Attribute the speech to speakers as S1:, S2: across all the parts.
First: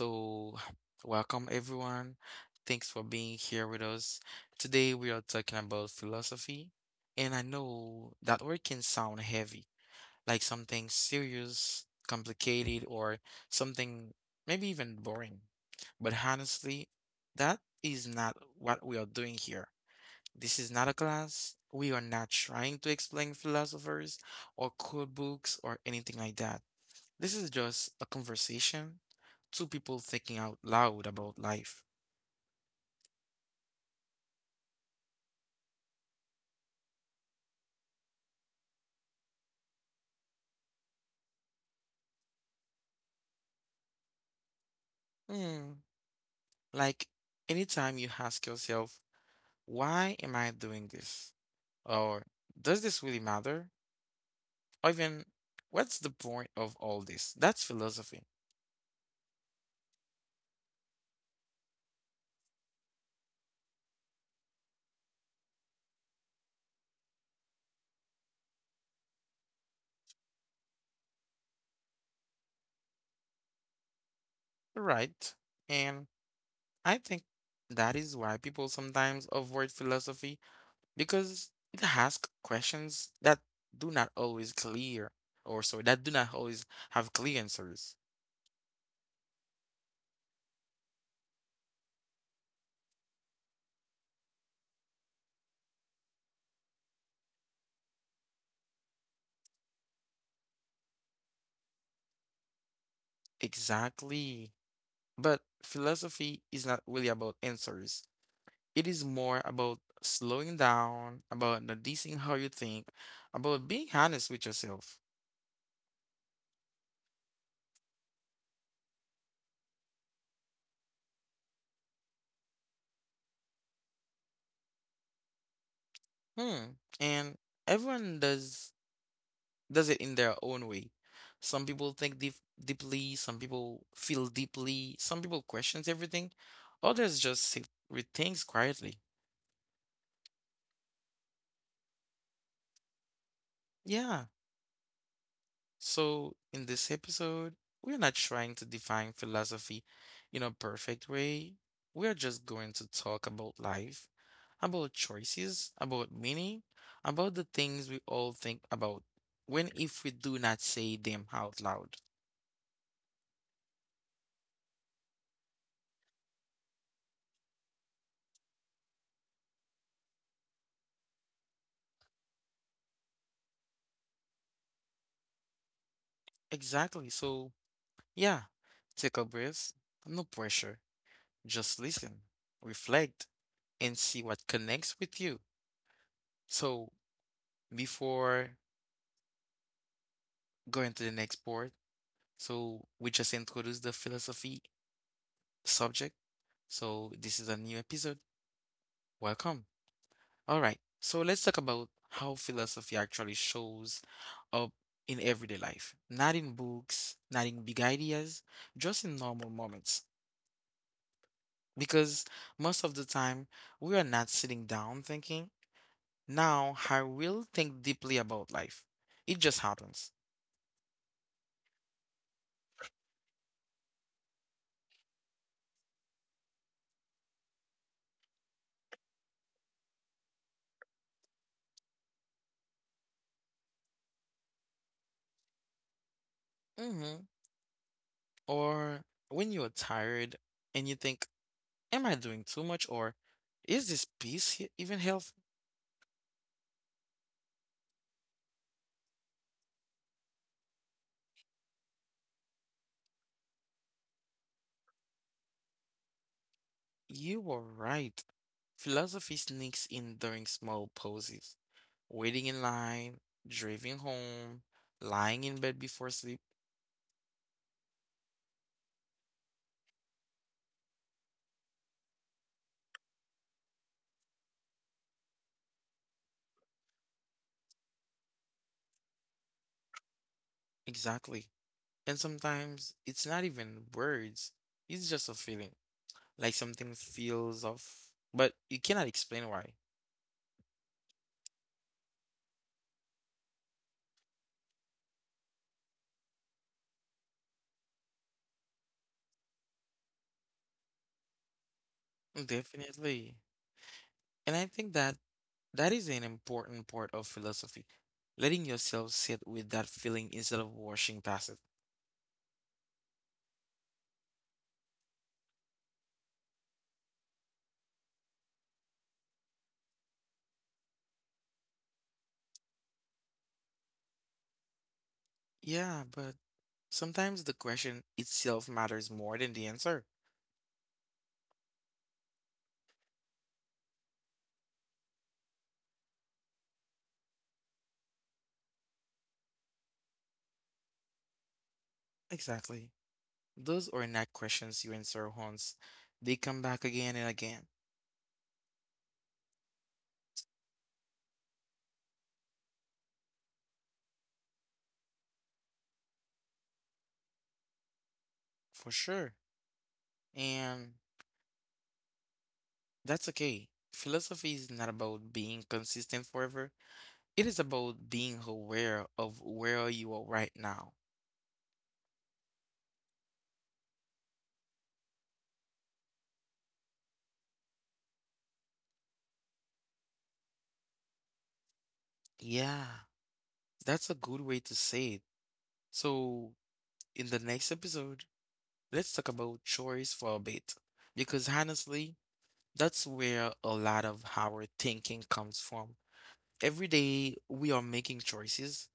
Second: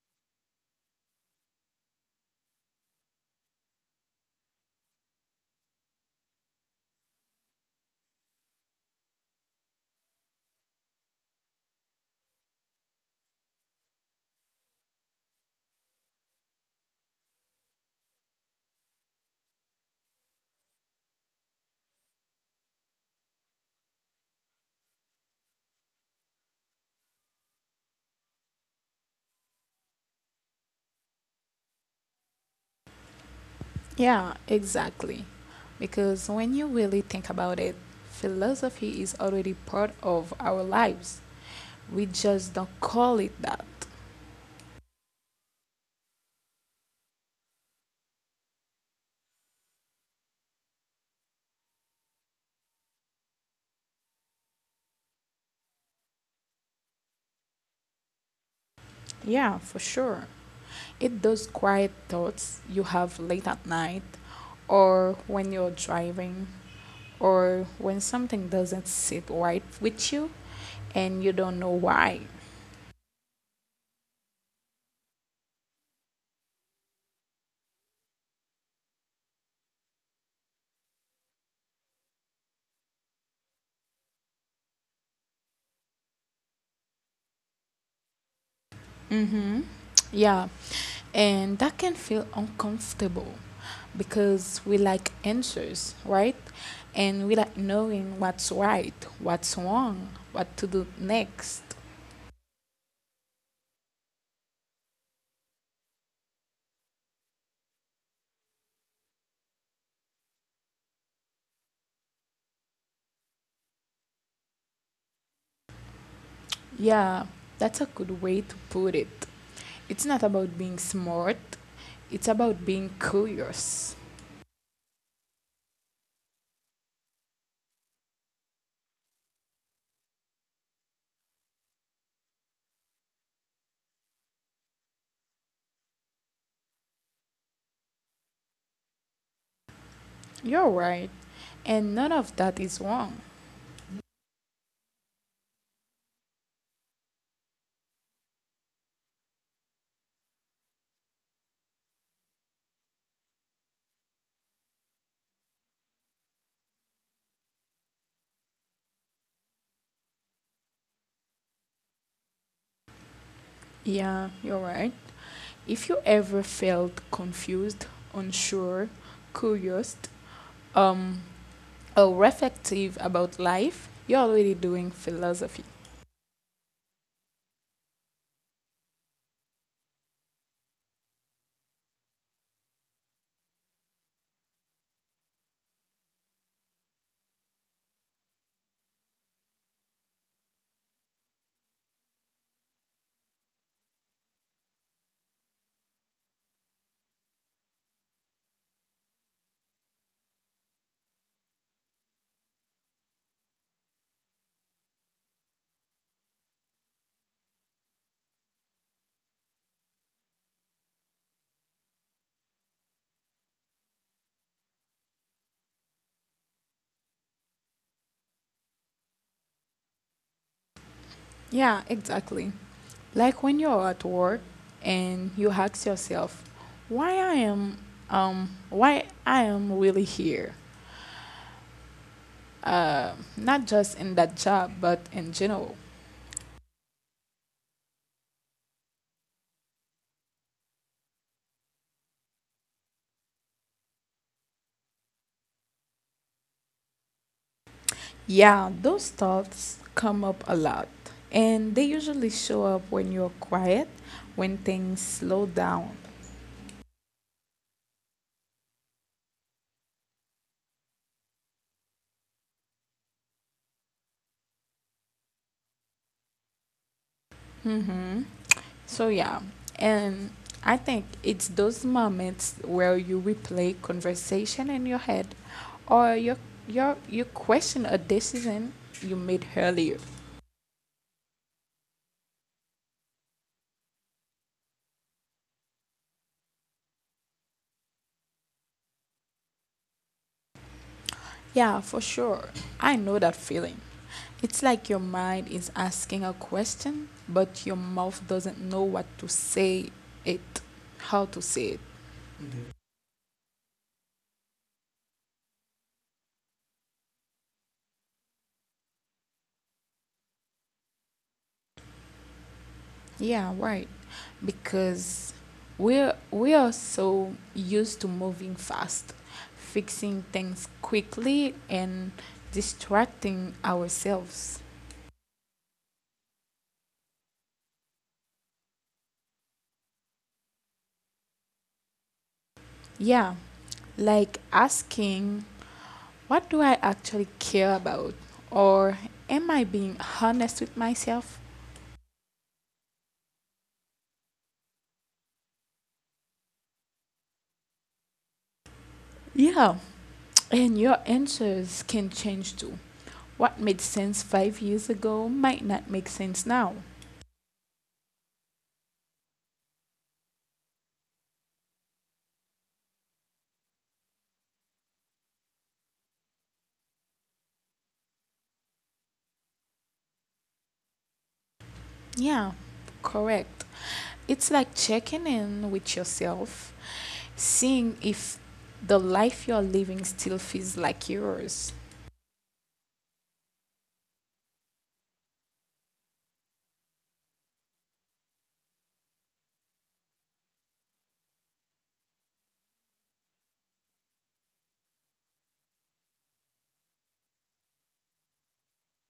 S1: So, welcome everyone. Thanks for being here with us. Today we are talking about philosophy, and I know that word can sound heavy, like something serious, complicated, or something maybe even boring. But honestly, that is not what we are doing here. This is not a class. We are not trying to explain philosophers or code books or anything like that. This is just a conversation, two people thinking out loud about life.
S2: Yeah, exactly. Because when you really think about it, philosophy is already part of our lives. We just don't call it that.
S1: Hmm. Like anytime you ask yourself, why am I doing this? Or does this really matter? Or even, what's the point of all this? That's philosophy,
S2: Yeah, for sure. It those quiet thoughts you have late at night, or when you're driving, or when something doesn't sit right with you and you don't know why.
S1: right? And I think that is why people sometimes avoid philosophy because it asks questions that do not always clear, or sorry, that do not always have clear answers.
S2: Mm-hmm. Yeah, and that can feel uncomfortable because we like answers, right? And we like knowing what's right, what's wrong, what to do next.
S1: Exactly. But philosophy is not really about answers. It is more about slowing down, about noticing how you think, about being honest with yourself.
S2: Yeah, that's a good way to put it. It's not about being smart, it's about being curious.
S1: Hmm. And everyone does it in their own way. Some people deeply, some people feel deeply, some people questions everything, others just sit with things quietly.
S2: You're right. And none of that is wrong.
S1: Yeah. So, in this episode, we're not trying to define philosophy in a perfect way. We're just going to talk about life, about choices, about meaning, about the things we all think about when if we do not say them out loud.
S2: Yeah, you're right. If you ever felt confused, unsure, curious, um, or reflective about life, you're already doing philosophy.
S1: Exactly. So, yeah, take a breath, no pressure. Just listen, reflect, and see what connects with you. So, before going to the next part, so we just introduced the philosophy subject. So this is a new episode. Welcome. All right. So let's talk about how philosophy actually shows up in everyday life. Not in books, not in big ideas, just in normal moments. Because most of the time we are not sitting down thinking, now I will think deeply about life. It just happens.
S2: Yeah, exactly. Like when you're at work and you ask yourself, why I am why I am really here. Not just in that job, but in general.
S1: Hmm. Or when you're tired and you think, am I doing too much, or is this even healthy?
S2: Yeah, those thoughts come up a lot. And they usually show up when you're quiet, when things slow down.
S1: You were right. Philosophy sneaks in during small pauses. Waiting in line, driving home, lying in bed before sleep.
S2: Mm-hmm. So yeah, and I think it's those moments where you replay conversation in your head or you question a decision you made earlier.
S1: Exactly. And sometimes it's not even words, it's just a feeling. Like something feels off, but you cannot explain why.
S2: Yeah, for sure. I know that feeling. It's like your mind is asking a question, but your mouth doesn't know what to say it, how to say it.
S1: Definitely. And I think that is an important part of philosophy. Letting yourself sit with that feeling instead of washing past it.
S2: Yeah, right. Because we are so used to moving fast, fixing things quickly and distracting ourselves.
S1: Yeah, but sometimes the question itself matters more than the answer.
S2: Yeah, like asking, what do I actually care about? Or am I being honest with myself?
S1: Exactly. Those are not questions you answer once. They come back again and again,
S2: Yeah, and your answers can change too. What made sense 5 years ago might not make sense now.
S1: for sure. And that's okay. Philosophy is not about being consistent forever. It is about being aware of where you are right now.
S2: Yeah, correct. It's like checking in with yourself, seeing if the life you're living still feels like yours.
S1: Yeah, that's a good way to say it. So, in the next episode, let's talk about choice for a bit. Because honestly, that's where a lot of our thinking comes from. Every day we are making choices.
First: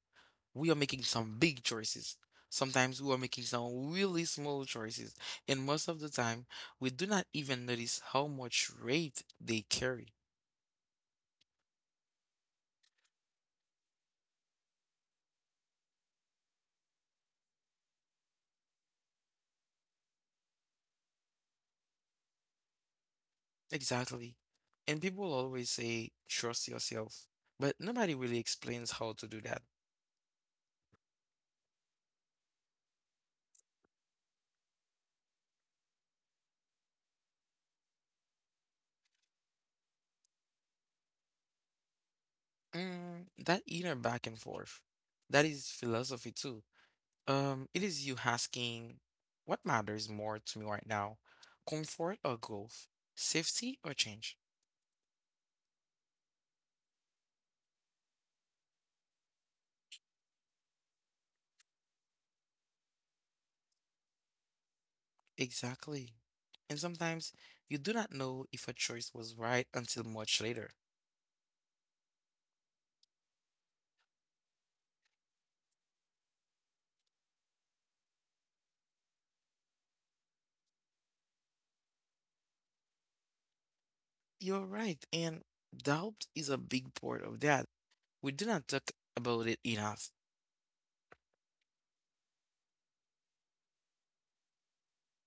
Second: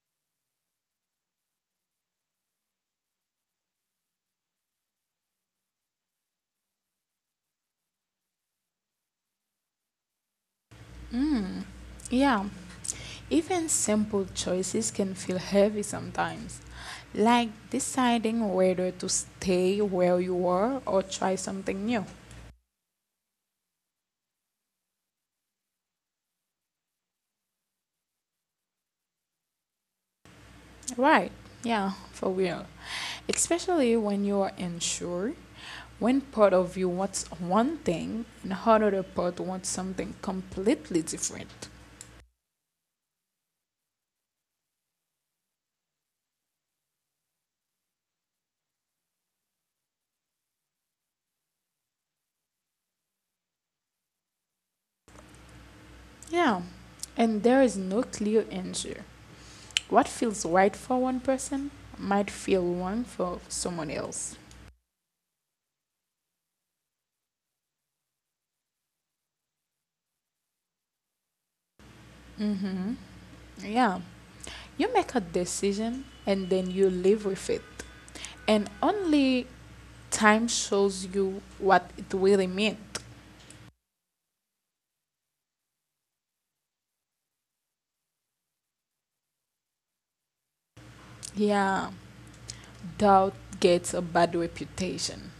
S1: We are making some big choices. Sometimes we are making some really small choices. And most of the time, we do not even notice how much weight they carry.
S2: Mm. Yeah, even simple choices can feel heavy sometimes, like deciding whether to stay where you are or try something new.
S1: Exactly. And people always say, trust yourself. But nobody really explains how to do that.
S2: Right, yeah, for real. Especially when you are unsure, when part of you wants one thing and another part wants something completely different.
S1: Mm, that inner back and forth. That is philosophy too. It is you asking, what matters more to me right now, comfort or growth, safety or change?
S2: Yeah, and there is no clear answer. What feels right for one person might feel wrong for someone else.
S1: Exactly. And sometimes you do not know if a choice was right until much later.
S2: Mm-hmm. Yeah, you make a decision and then you live with it. And only time shows you what it really meant.
S1: You're right, and doubt is a big part of that. We do not talk about it enough.
S2: Yeah, doubt gets a bad reputation.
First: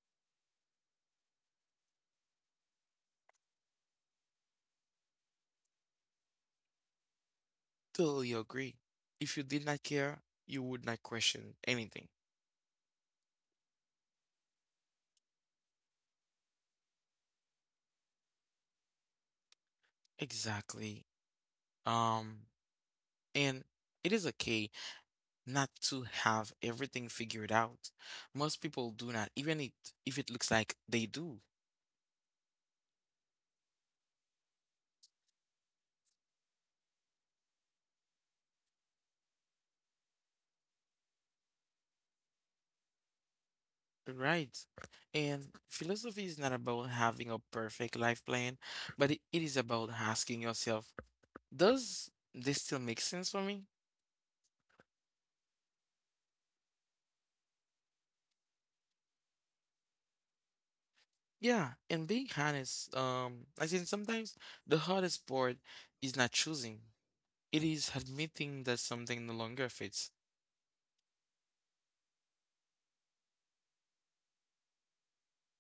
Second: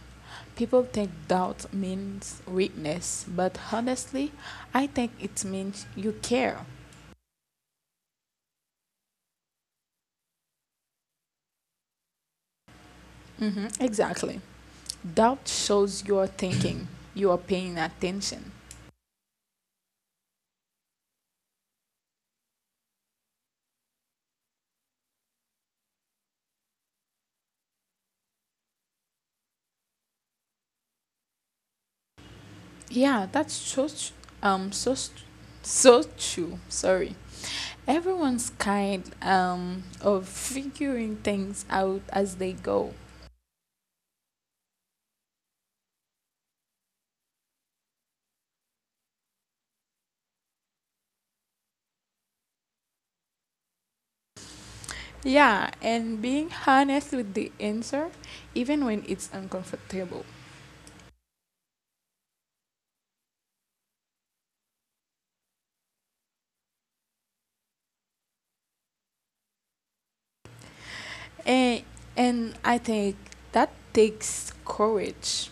S2: People think doubt means weakness, but honestly, I think it means you care.
S1: Totally agree. If you did not care, you would not question anything.
S2: Hmm, exactly. Doubt shows you're thinking, you're paying attention.
S1: Exactly. Um, and it is okay not to have everything figured out. Most people do not, even if it looks like they do,
S2: Yeah, that's so, tr- um, so, st- so true. Sorry. Everyone's kind of figuring things out as they go.
S1: right? And philosophy is not about having a perfect life plan, but it is about asking yourself, does this still make sense for me?
S2: Yeah, and being honest with the answer, even when it's uncomfortable.
S1: Yeah, and being honest, I think sometimes the hardest part is not choosing. It is admitting that something no longer fits.
S2: And, and I think that takes courage.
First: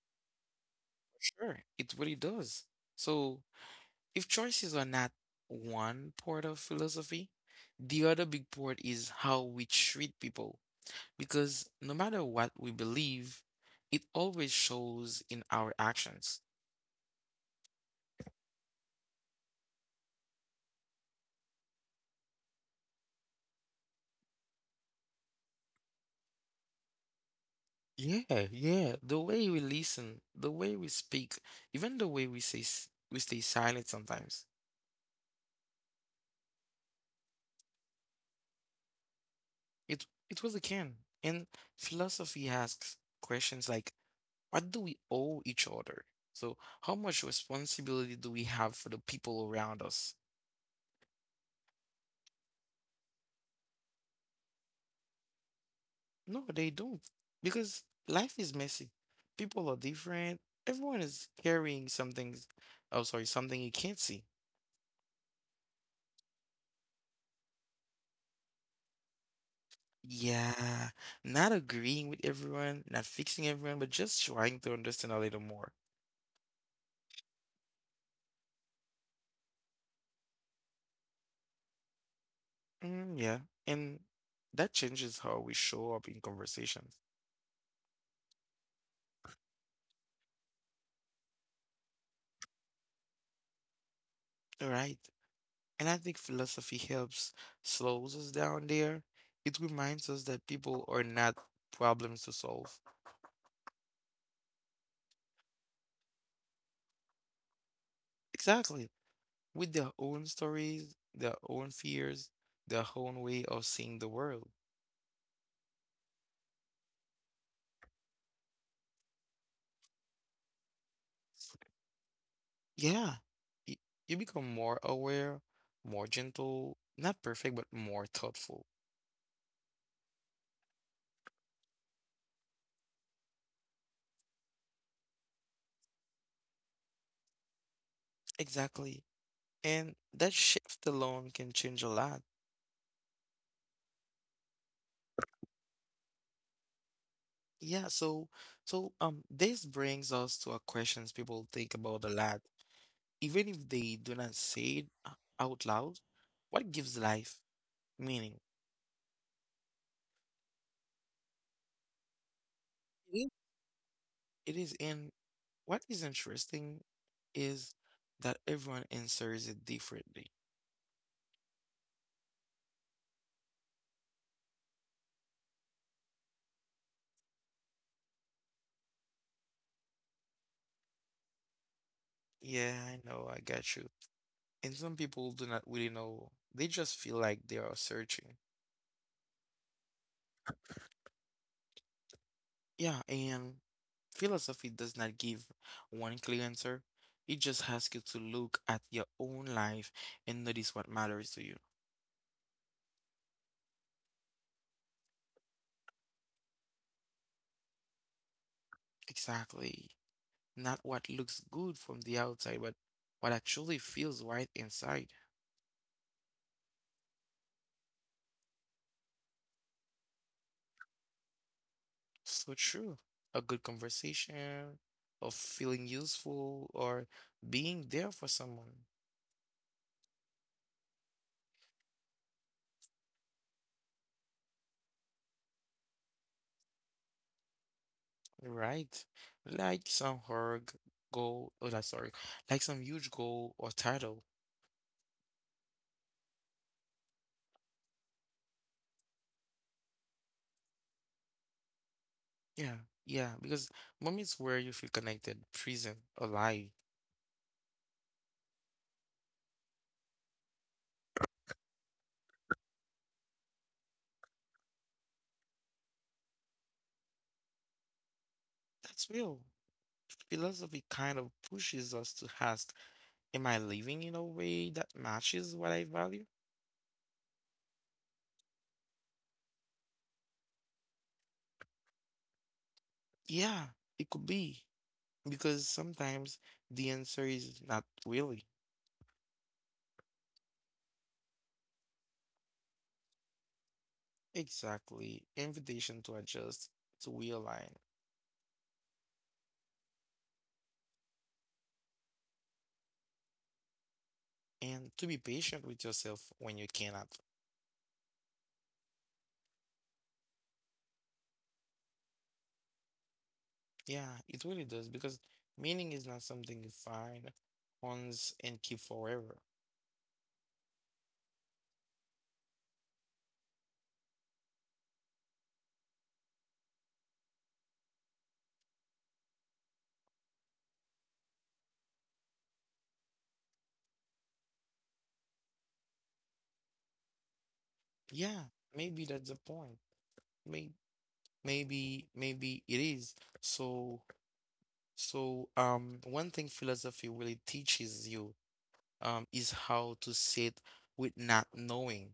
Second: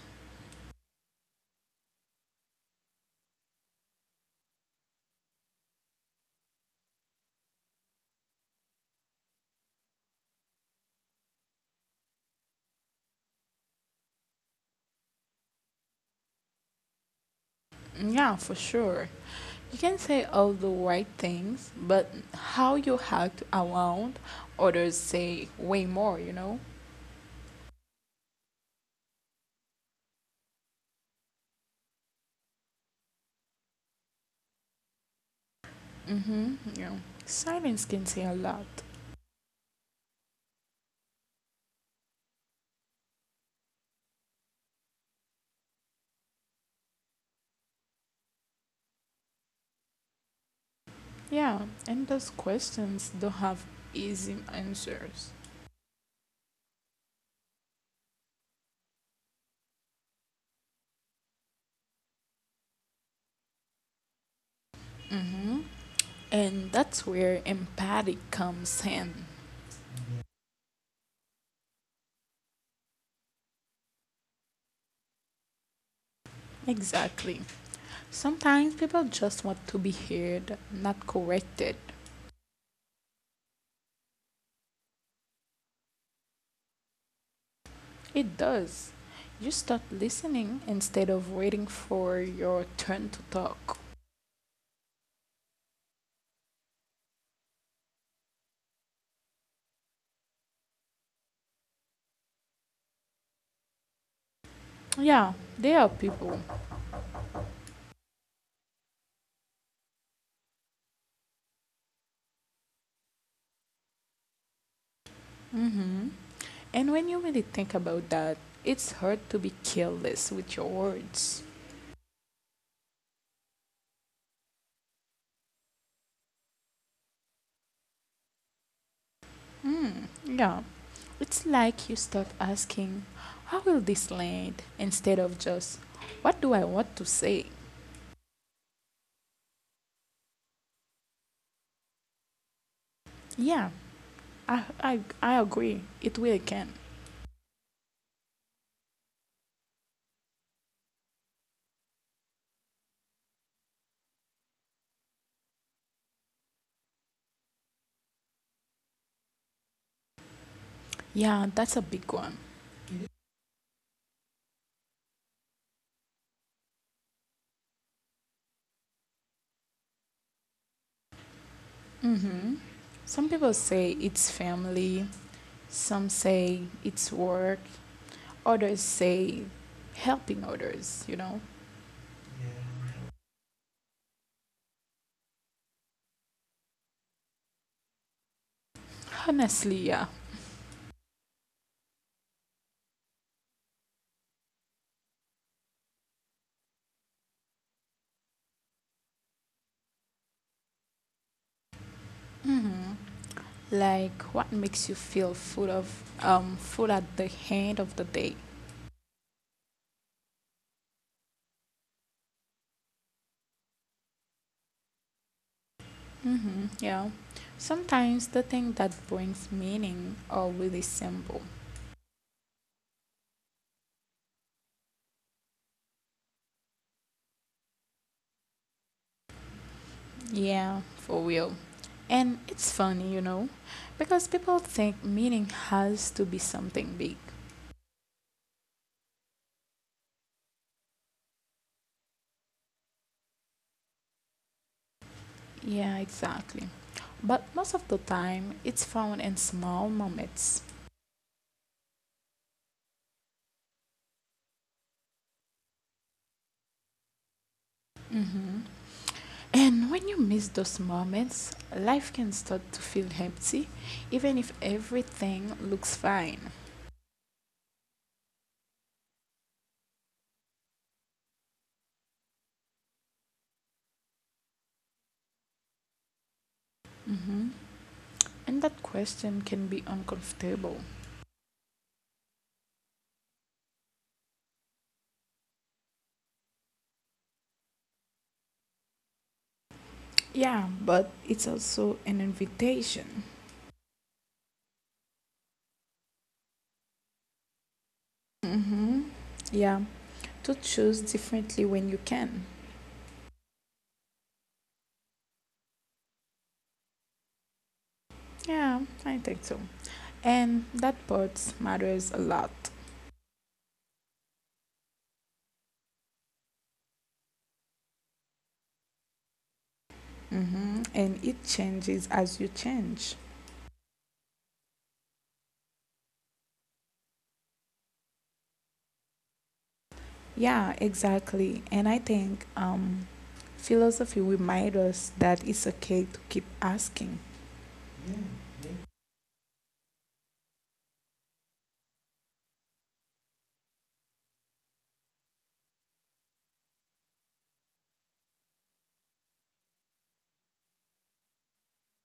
S1: Sure, it really does. So if choices are not one part of philosophy, the other big part is how we treat people. Because no matter what we believe, it always shows in our actions.
S2: Yeah, for sure. You can say all the right things, but how you act around others say way more, you know?
S1: Yeah, yeah. The way we listen, the way we speak, even the way we we stay silent sometimes.
S2: Mm-hmm, yeah. Silence can say a lot.
S1: It really can. And philosophy asks questions like, what do we owe each other? So, how much responsibility do we have for the people around us?
S2: Yeah, and those questions don't have easy answers.
S1: No, they don't. Because life is messy. People are different. Everyone is carrying something. Oh, sorry, something you can't see.
S2: Mm-hmm. And that's where empathy comes in.
S1: Yeah, not agreeing with everyone, not fixing everyone, but just trying to understand a little more.
S2: Exactly. Sometimes people just want to be heard, not corrected.
S1: Mm, yeah, and that changes how we show up in conversations.
S2: It does. You start listening instead of waiting for your turn to talk.
S1: Right. And I think philosophy helps slows us down there. It reminds us that people are not problems to solve.
S2: Yeah, they are people.
S1: Exactly. With their own stories, their own fears, their own way of seeing the world.
S2: Hmm. And when you really think about that, it's hard to be careless with your words.
S1: Yeah, y- you become more aware, more gentle, not perfect, but more thoughtful.
S2: Mm, yeah, it's like you start asking, how will this land? Instead of just, what do I want to say?
S1: Exactly. And that shift alone can change a lot.
S2: Yeah, I agree. It really can.
S1: Yeah, so this brings us to a questions people think about a lot. Even if they do not say it out loud, what gives life meaning?
S2: Yeah, that's a big one.
S1: It is it is in What is interesting is that everyone answers it differently.
S2: Mm-hmm. Some people say it's family, some say it's work, others say helping others, you know?
S1: Yeah, I know, I got you. And some people do not really know. They just feel like they are searching.
S2: Honestly, yeah.
S1: Yeah, and philosophy does not give one clear answer. It just asks you to look at your own life and notice what matters to you.
S2: Mm-hmm. Like what makes you feel full at the end of the day.
S1: Exactly. Not what looks good from the outside, but what actually feels right inside.
S2: Mm-hmm. Yeah. Sometimes the thing that brings meaning are really simple.
S1: So true. A good conversation, of feeling useful, or being there for someone,
S2: Yeah, for real. And it's funny, you know, because people think meaning has to be something big.
S1: right? Like some hard goal, oh, like, sorry, like some huge goal or title.
S2: Yeah, exactly. But most of the time, it's found in small moments.
S1: Yeah, yeah, because moments where you feel connected, present, alive,
S2: Hmm. And when you miss those moments, life can start to feel empty, even if everything looks fine.
S1: that's real. Philosophy kind of pushes us to ask, am I living in a way that matches what I value?
S2: Hmm. And that question can be uncomfortable.
S1: Yeah, it could be, because sometimes the answer is not really.
S2: Yeah, but it's also an invitation.
S1: Exactly. Invitation to adjust, to realign,
S2: Hmm. Yeah, to choose differently when you can.
S1: and to be patient with yourself when you cannot.
S2: Yeah, I think so. And that part matters a lot.
S1: Yeah, it really does because meaning is not something you find once and keep forever.
S2: Mm-hmm. And it changes as you change. Yeah, exactly. And I think philosophy reminds us that it's okay to keep asking.
S1: Yeah, maybe that's the point. May Maybe it is. So one thing philosophy really teaches you is how to sit with not knowing.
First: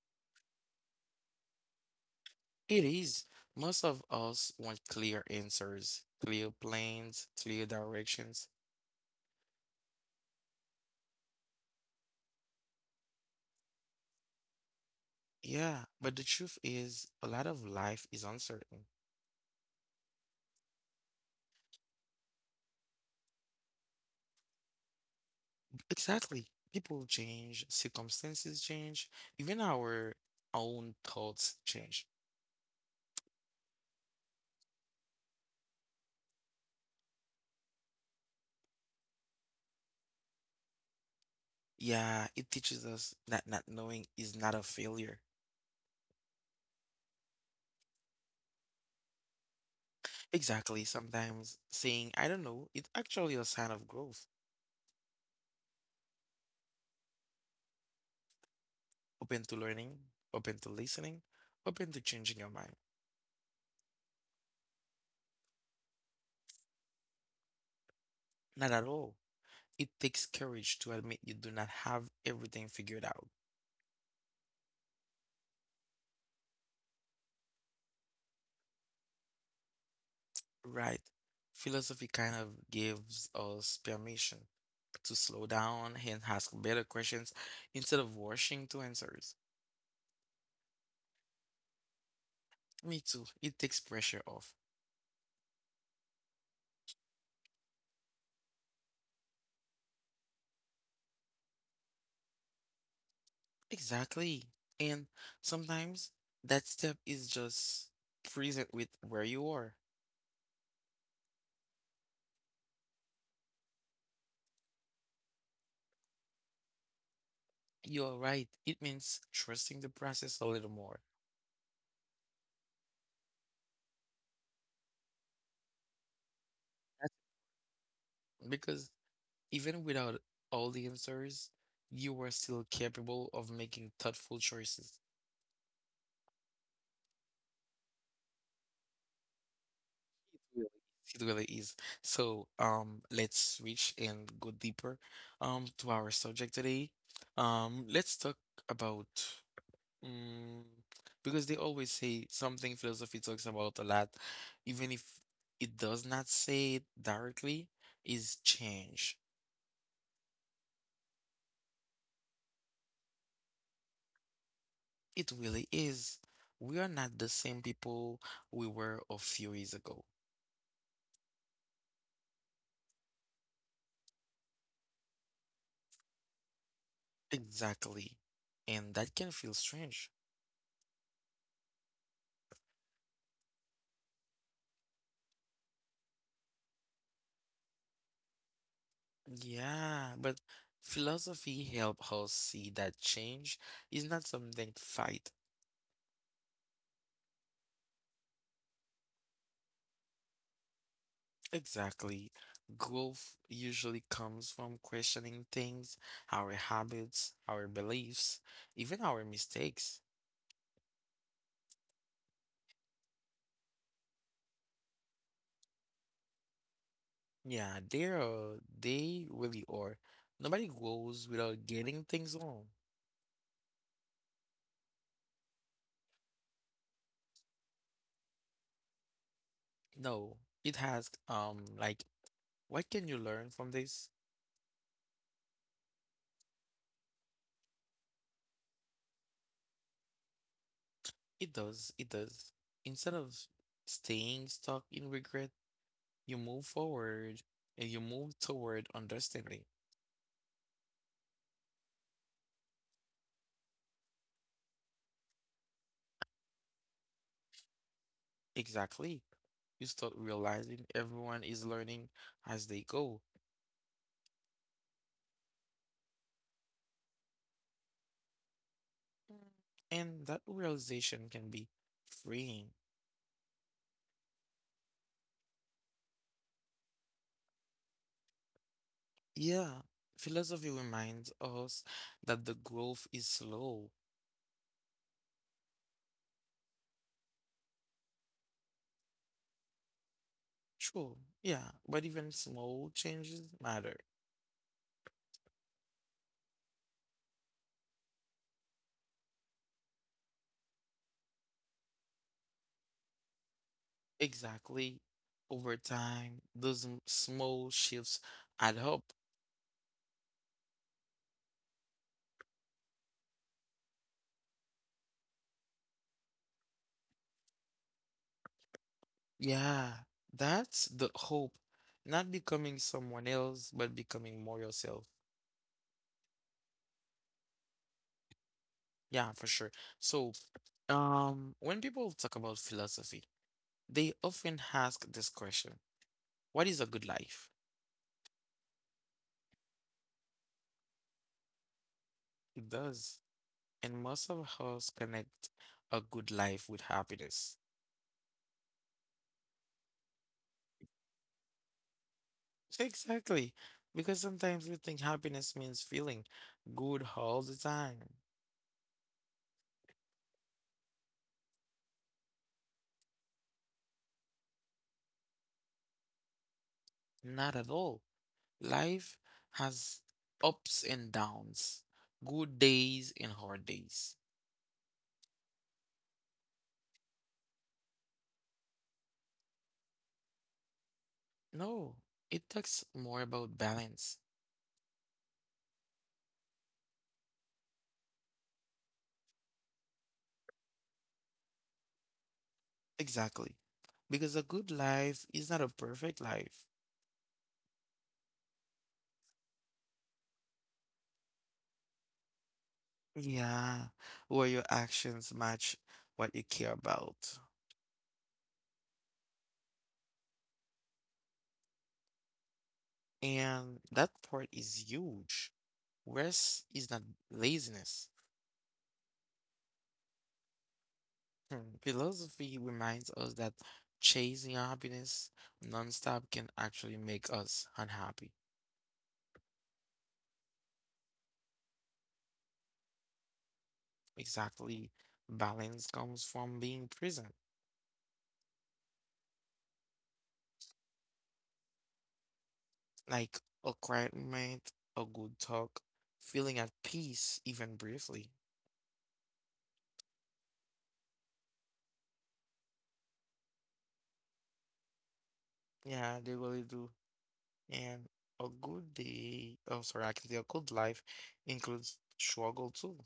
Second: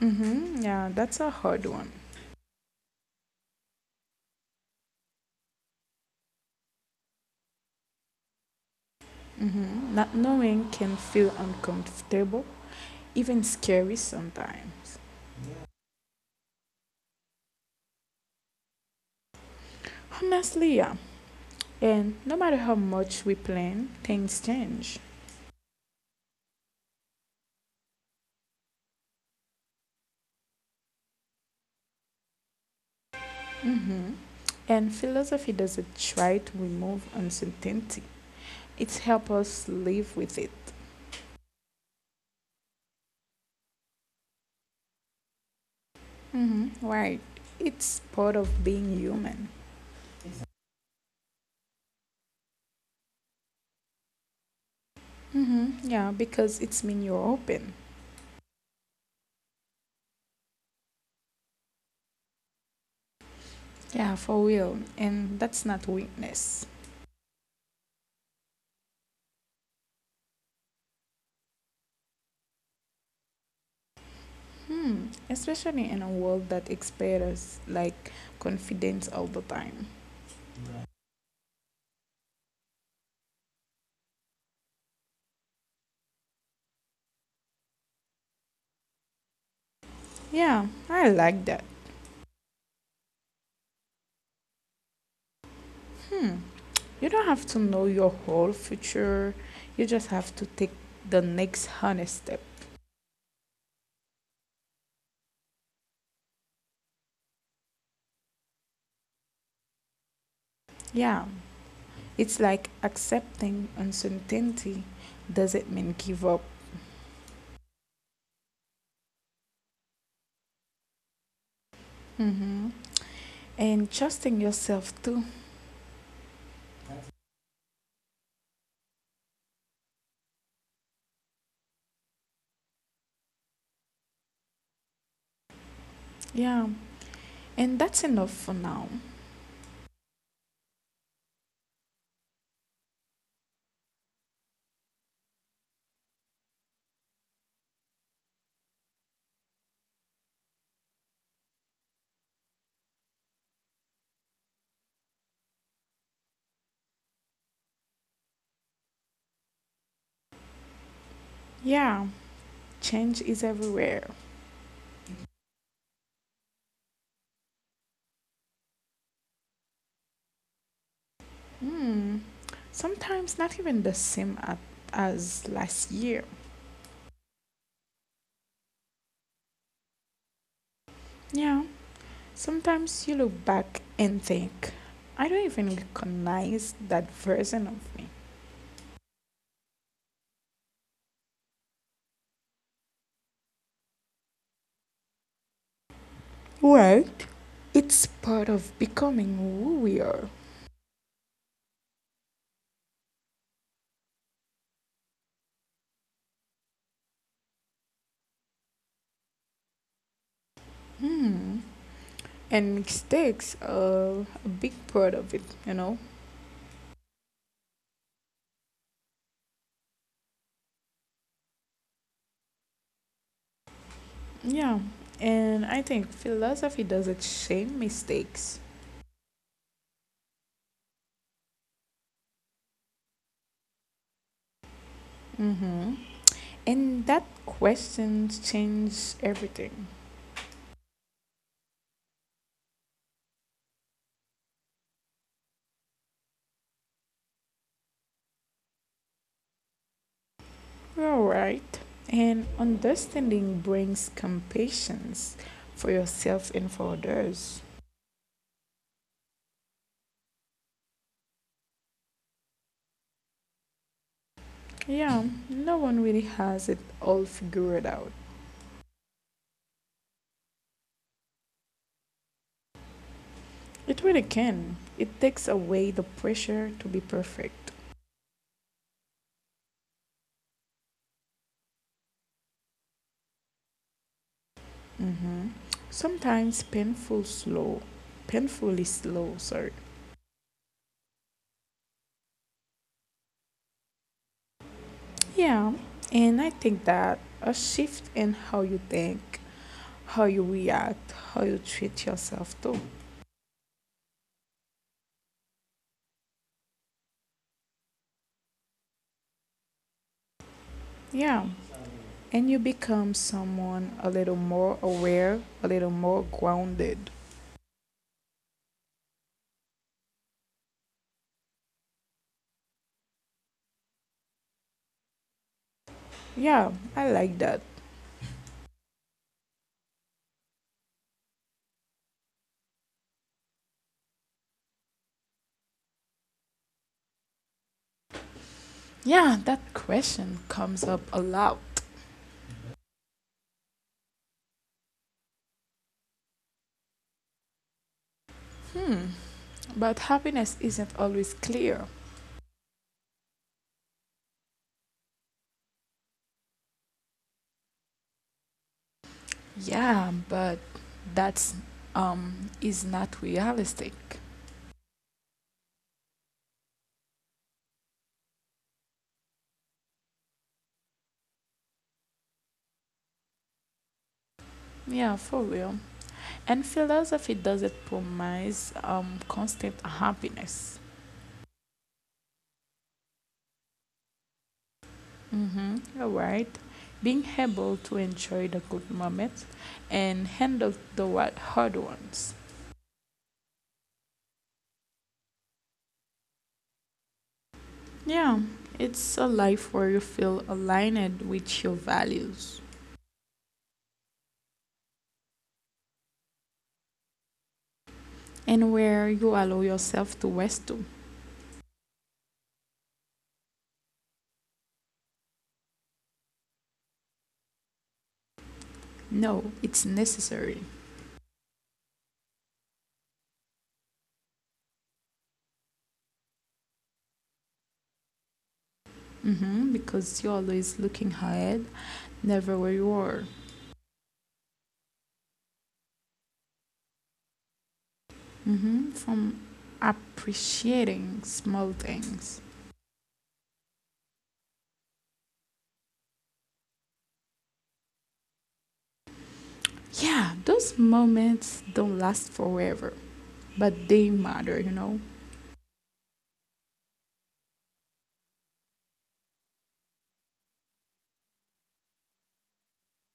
S2: Mm-hmm. Yeah, that's a hard one.
S1: It is. Most of us want clear answers, clear plans, clear directions.
S2: Mm-hmm. Not knowing can feel uncomfortable, even scary sometimes.
S1: Yeah, but the truth is, a lot of life is uncertain.
S2: Honestly, yeah. And no matter how much we plan, things change.
S1: Exactly. People change, circumstances change, even our own thoughts change.
S2: Mhm. And philosophy doesn't try to remove uncertainty, it helps us live with it.
S1: Yeah, it teaches us that not knowing is not a failure.
S2: Hmm, right. It's part of being human.
S1: Exactly. Sometimes saying, I don't know, it's actually a sign of growth.
S2: Hmm. Yeah, because it's mean you're open.
S1: Open to learning, open to listening, open to changing your mind.
S2: Yeah, for real. And that's not weakness.
S1: Not at all. It takes courage to admit you do not have everything figured out,
S2: Hmm. Especially in a world that expects like confidence all the time.
S1: right? Philosophy kind of gives us permission to slow down and ask better questions instead of rushing to answers.
S2: Yeah, I like that.
S1: Me too. It takes pressure off.
S2: Hmm. You don't have to know your whole future, you just have to take the next honest step.
S1: Exactly. And sometimes that step is just present with where you are.
S2: Yeah, it's like accepting uncertainty doesn't mean give up.
S1: You're right. It means trusting the process a little more.
S2: Mm-hmm. And trusting yourself too.
S1: That's because even without all the answers, you are still capable of making thoughtful choices.
S2: Yeah, and that's enough for now.
S1: Really. It really is. So, let's switch and go deeper, to our subject today. Let's talk about, um, because they always say something philosophy talks about a lot, even if it does not say it directly, is change.
S2: Yeah, change is everywhere.
S1: It really is. We are not the same people we were a few years ago.
S2: Hmm, sometimes not even the same at, as last year.
S1: Exactly. And that can feel strange.
S2: Yeah. Sometimes you look back and think, I don't even recognize that version of me.
S1: Yeah, but philosophy help us see that change is not something to fight.
S2: Right. It's part of becoming who we are.
S1: Exactly. Growth usually comes from questioning things, our habits, our beliefs, even our mistakes.
S2: Hmm. And mistakes are a big part of it, you know?
S1: Yeah, they really are. Nobody grows without getting things wrong.
S2: Yeah. And I think philosophy doesn't shame mistakes.
S1: No, it has, like, what can you learn from this?
S2: Mm-hmm. And that question changed everything.
S1: It does. Instead of staying stuck in regret, you move forward and you move toward understanding.
S2: All right. And understanding brings compassion for yourself and for others.
S1: Exactly. You start realizing everyone is learning as they go.
S2: Yeah, no one really has it all figured out.
S1: And that realization can be freeing.
S2: It really can. It takes away the pressure to be perfect.
S1: Yeah, philosophy reminds us that the growth is slow.
S2: Hmm. Sometimes painful slow, painfully slow, sorry.
S1: True, yeah, but even small changes matter.
S2: Yeah, and I think that a shift in how you think, how you react, how you treat yourself too.
S1: Exactly. Over time, those small shifts add up.
S2: Yeah, and you become someone a little more aware, a little more grounded.
S1: Yeah, that's the hope. Not becoming someone else, but becoming more yourself.
S2: Yeah, I like that.
S1: Yeah, for sure. So, when people talk about philosophy, they often ask this question, what is a good life?
S2: Yeah, that question comes up a lot.
S1: It does. And most of us connect a good life with happiness.
S2: Hmm, but happiness isn't always clear.
S1: Exactly. Because sometimes we think happiness means feeling good all the time.
S2: Yeah, but that's is not realistic.
S1: Not at all. Life has ups and downs, good days and hard days.
S2: Yeah, for real. And philosophy doesn't promise constant happiness.
S1: No, it talks more about balance.
S2: Mm-hmm. All right. Being able to enjoy the good moments and handle the wa- hard ones.
S1: Exactly. Because a good life is not a perfect life.
S2: Yeah, it's a life where you feel aligned with your values
S1: Yeah, where your actions match what you care about.
S2: and where you allow yourself to rest too.
S1: And that part is huge. Rest is not laziness.
S2: No, it's necessary.
S1: Philosophy reminds us that chasing happiness nonstop can actually make us unhappy.
S2: Hmm. Because you're always looking ahead, never where you are.
S1: Exactly. Balance comes from being present,
S2: Hmm. From appreciating small things.
S1: like a quiet moment, a good talk, feeling at peace, even briefly.
S2: Yeah, those moments don't last forever, but they matter, you know.
S1: Yeah, they really do. And a good day, oh, sorry, actually, a good life includes struggle too.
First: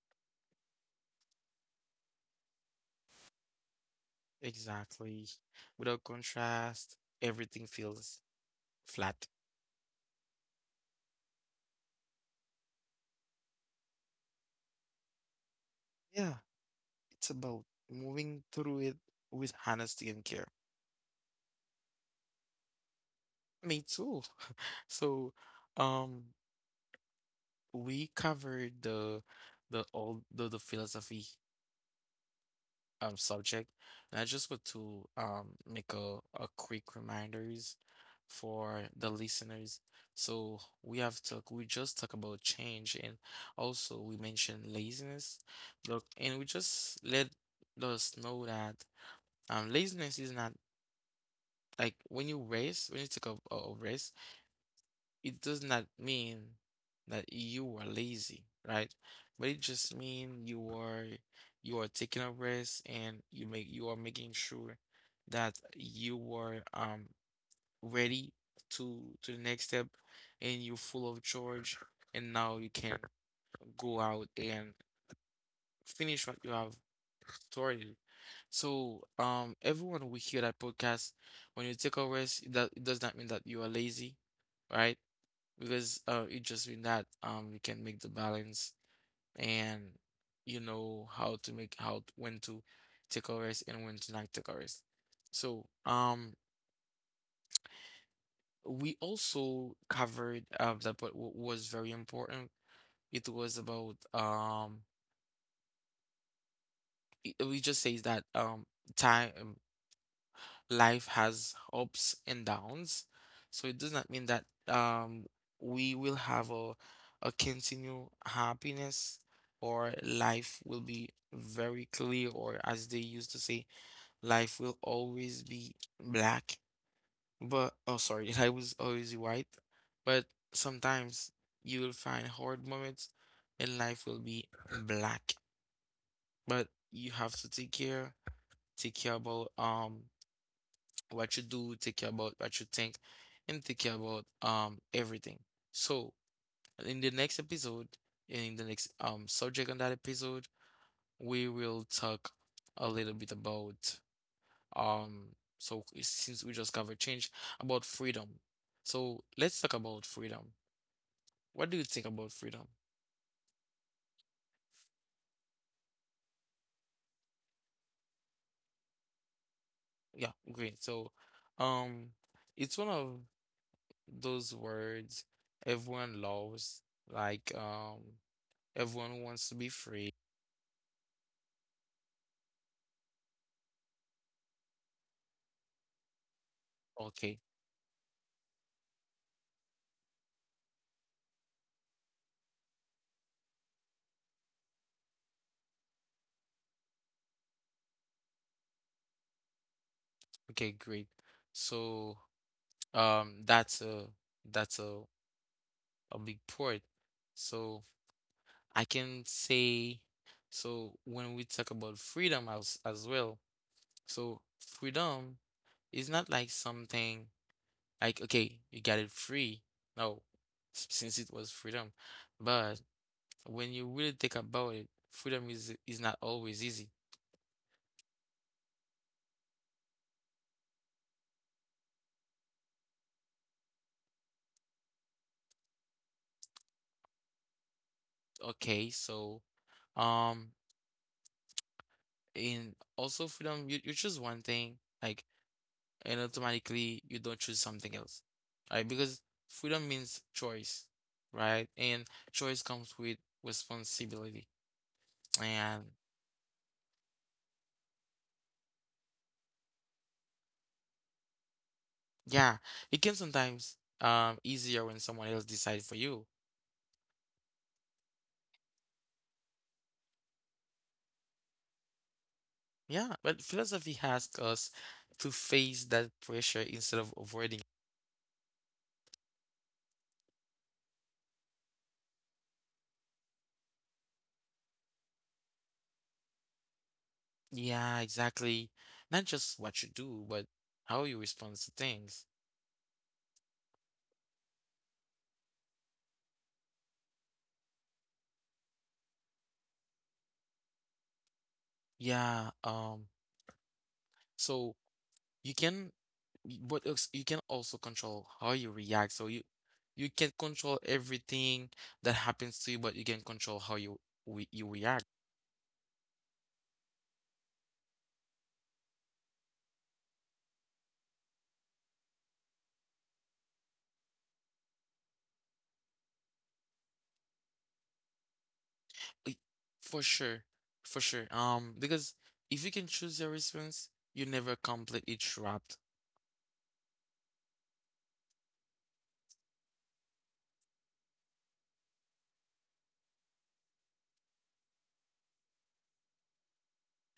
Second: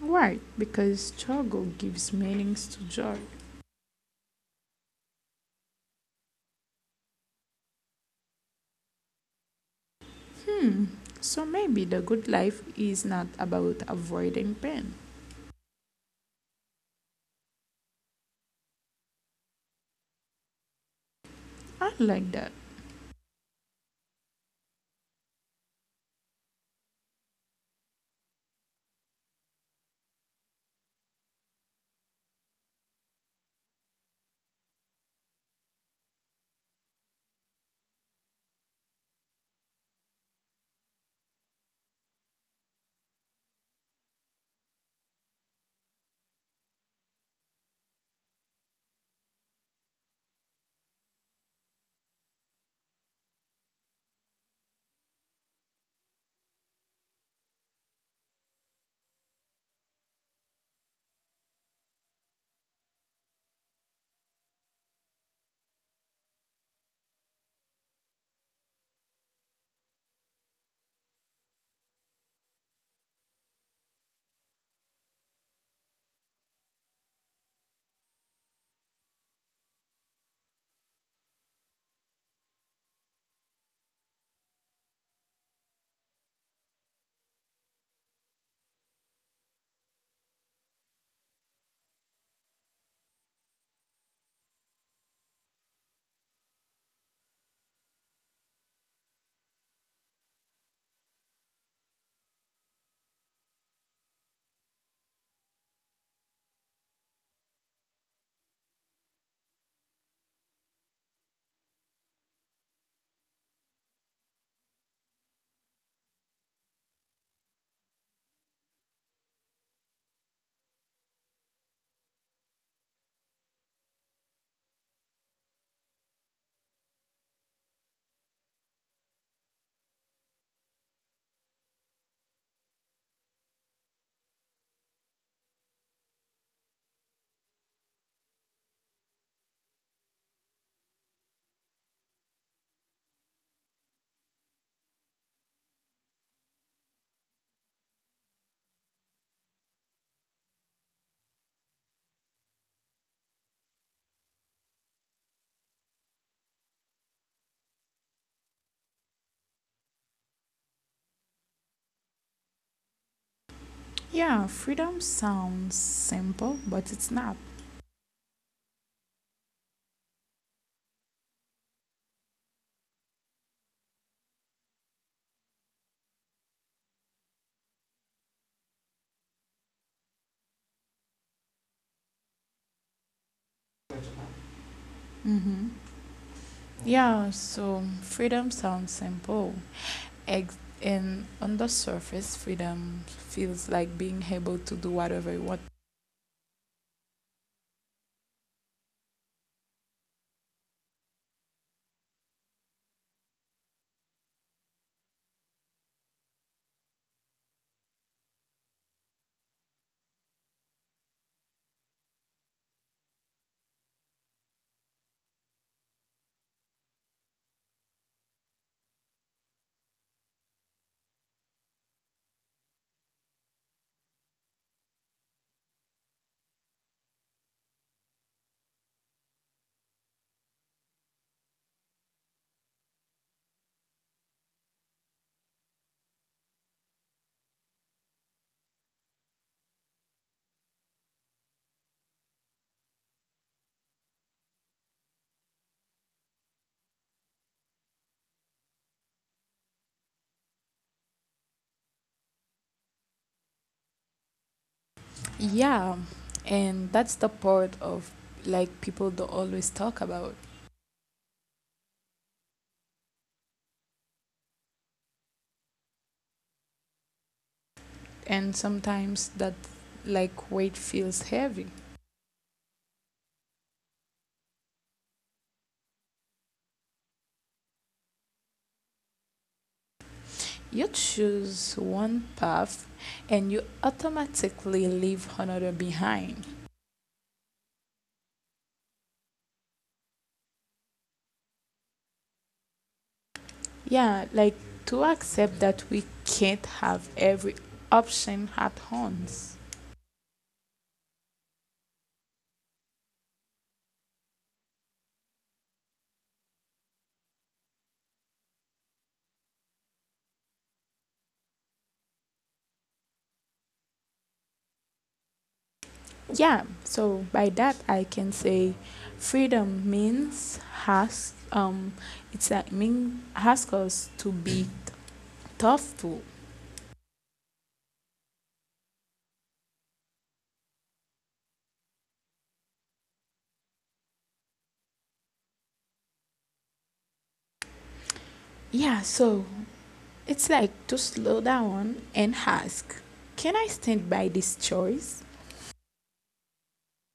S2: Why? Because struggle gives meanings to joy.
S1: Exactly. Without contrast, everything feels flat.
S2: Hmm, so maybe the good life is not about avoiding pain.
S1: Yeah. It's about moving through it with honesty and care.
S2: I like that.
S1: Me too. So, um, we covered the philosophy subject, and I just want to make a quick reminders for the listeners. So we have talk. We just talk about change and also we mentioned laziness. Look, and we just let us know that laziness is not. Like when you race, when you take a race, it does not mean that you are lazy, right? But it just means you are taking a risk and you are making sure that you are ready to the next step and you're full of charge and now you can go out and finish what you have started. So, everyone will hear that podcast. When you take a rest, it does not mean that you are lazy, right? Because it just means that you can make the balance and you know how to make how when to take a rest and when to not take a rest. So, we also covered that what was very important. It was about it, we just says that time. Life has ups and downs. So it does not mean that we will have a continued happiness or life will be very clear, or as they used to say, life will always be black. But oh sorry, life was always white. But sometimes you will find hard moments and life will be black. But you have to take care about what you do, take care about what you think, and take care about everything. So in the next episode, in the next subject on that episode, we will talk a little bit about um so since we just covered change, about freedom. So let's talk about freedom. What do you think about freedom?
S2: Yeah, freedom sounds simple, but it's not.
S1: Yeah, great. So um it's one of those words everyone loves, like everyone wants to be free.
S2: Mm-hmm. Yeah,
S1: Okay.
S2: so freedom sounds simple. Ex- and on the surface, freedom feels like being able to do whatever you want.
S1: Okay, great. So, that's a that's a big part. So I can say, so when we talk about freedom as well, so freedom is not like something like okay, you got it free. No, since it was freedom, but when you really think about it, freedom is not always easy. Okay, so um, and also freedom, you choose one thing, like, and automatically you don't choose something else, right? Because freedom means choice, right? And choice comes with responsibility. And
S2: Yeah, and that's the part of like people don't always talk about.
S1: yeah, it can sometimes easier when someone else decides for you.
S2: And sometimes that like weight feels heavy.
S1: Yeah, but philosophy asks us to face that pressure instead of avoiding.
S2: You choose one path and you automatically leave another behind.
S1: Yeah, exactly. Not just what you do, but how you respond to things.
S2: Yeah, like to accept that we can't have every option at once.
S1: Yeah, so you can what else you can also control how you react, so you can control everything that happens to you, but you can control how you react.
S2: Yeah, so by that I can say freedom means has it's a mean ask us to be tough too.
S1: I- for sure, for sure, because if you can choose your response you're never completely trapped.
S2: Yeah, so it's like to slow down and ask, can I stand by this choice?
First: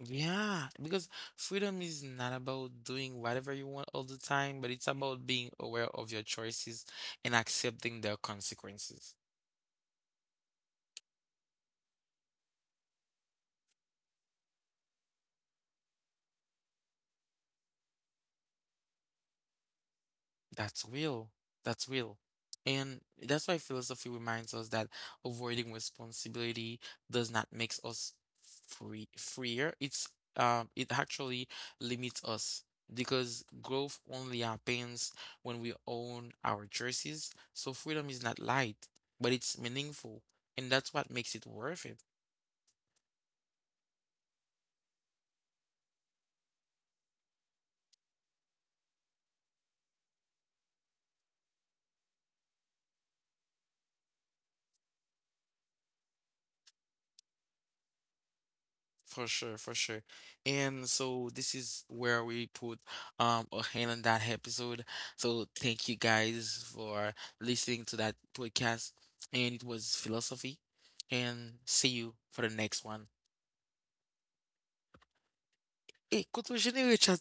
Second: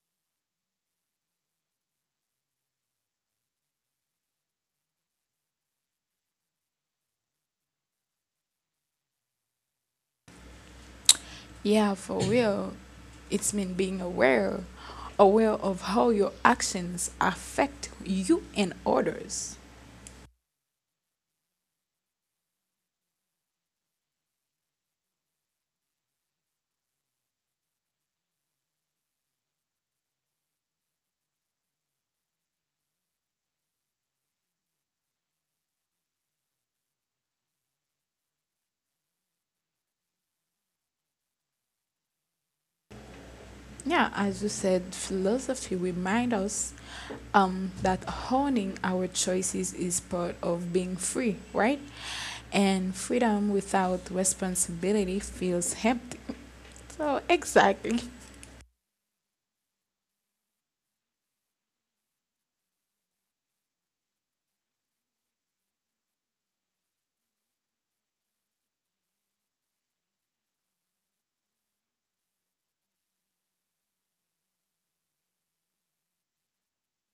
S1: Yeah, because freedom is not about doing whatever you want all the time, but it's about being aware of your choices and accepting their consequences.
S2: Yeah, for real. It's mean being aware, aware of how your actions affect you and others.
S1: That's real. That's real. And that's why philosophy reminds us that avoiding responsibility does not make us freer. It's it actually limits us because growth only happens when we own our choices. So freedom is not light, but it's meaningful, and that's what makes it worth it.
S2: Yeah, as you said, philosophy reminds us that honing our choices is part of being free, right? And freedom without responsibility feels empty. So, exactly.
S1: For sure, for sure. And so this is where we put a hand on that episode. So thank you guys for listening to that podcast. And it was philosophy. And see you for the next one. Hey, continue, Richard.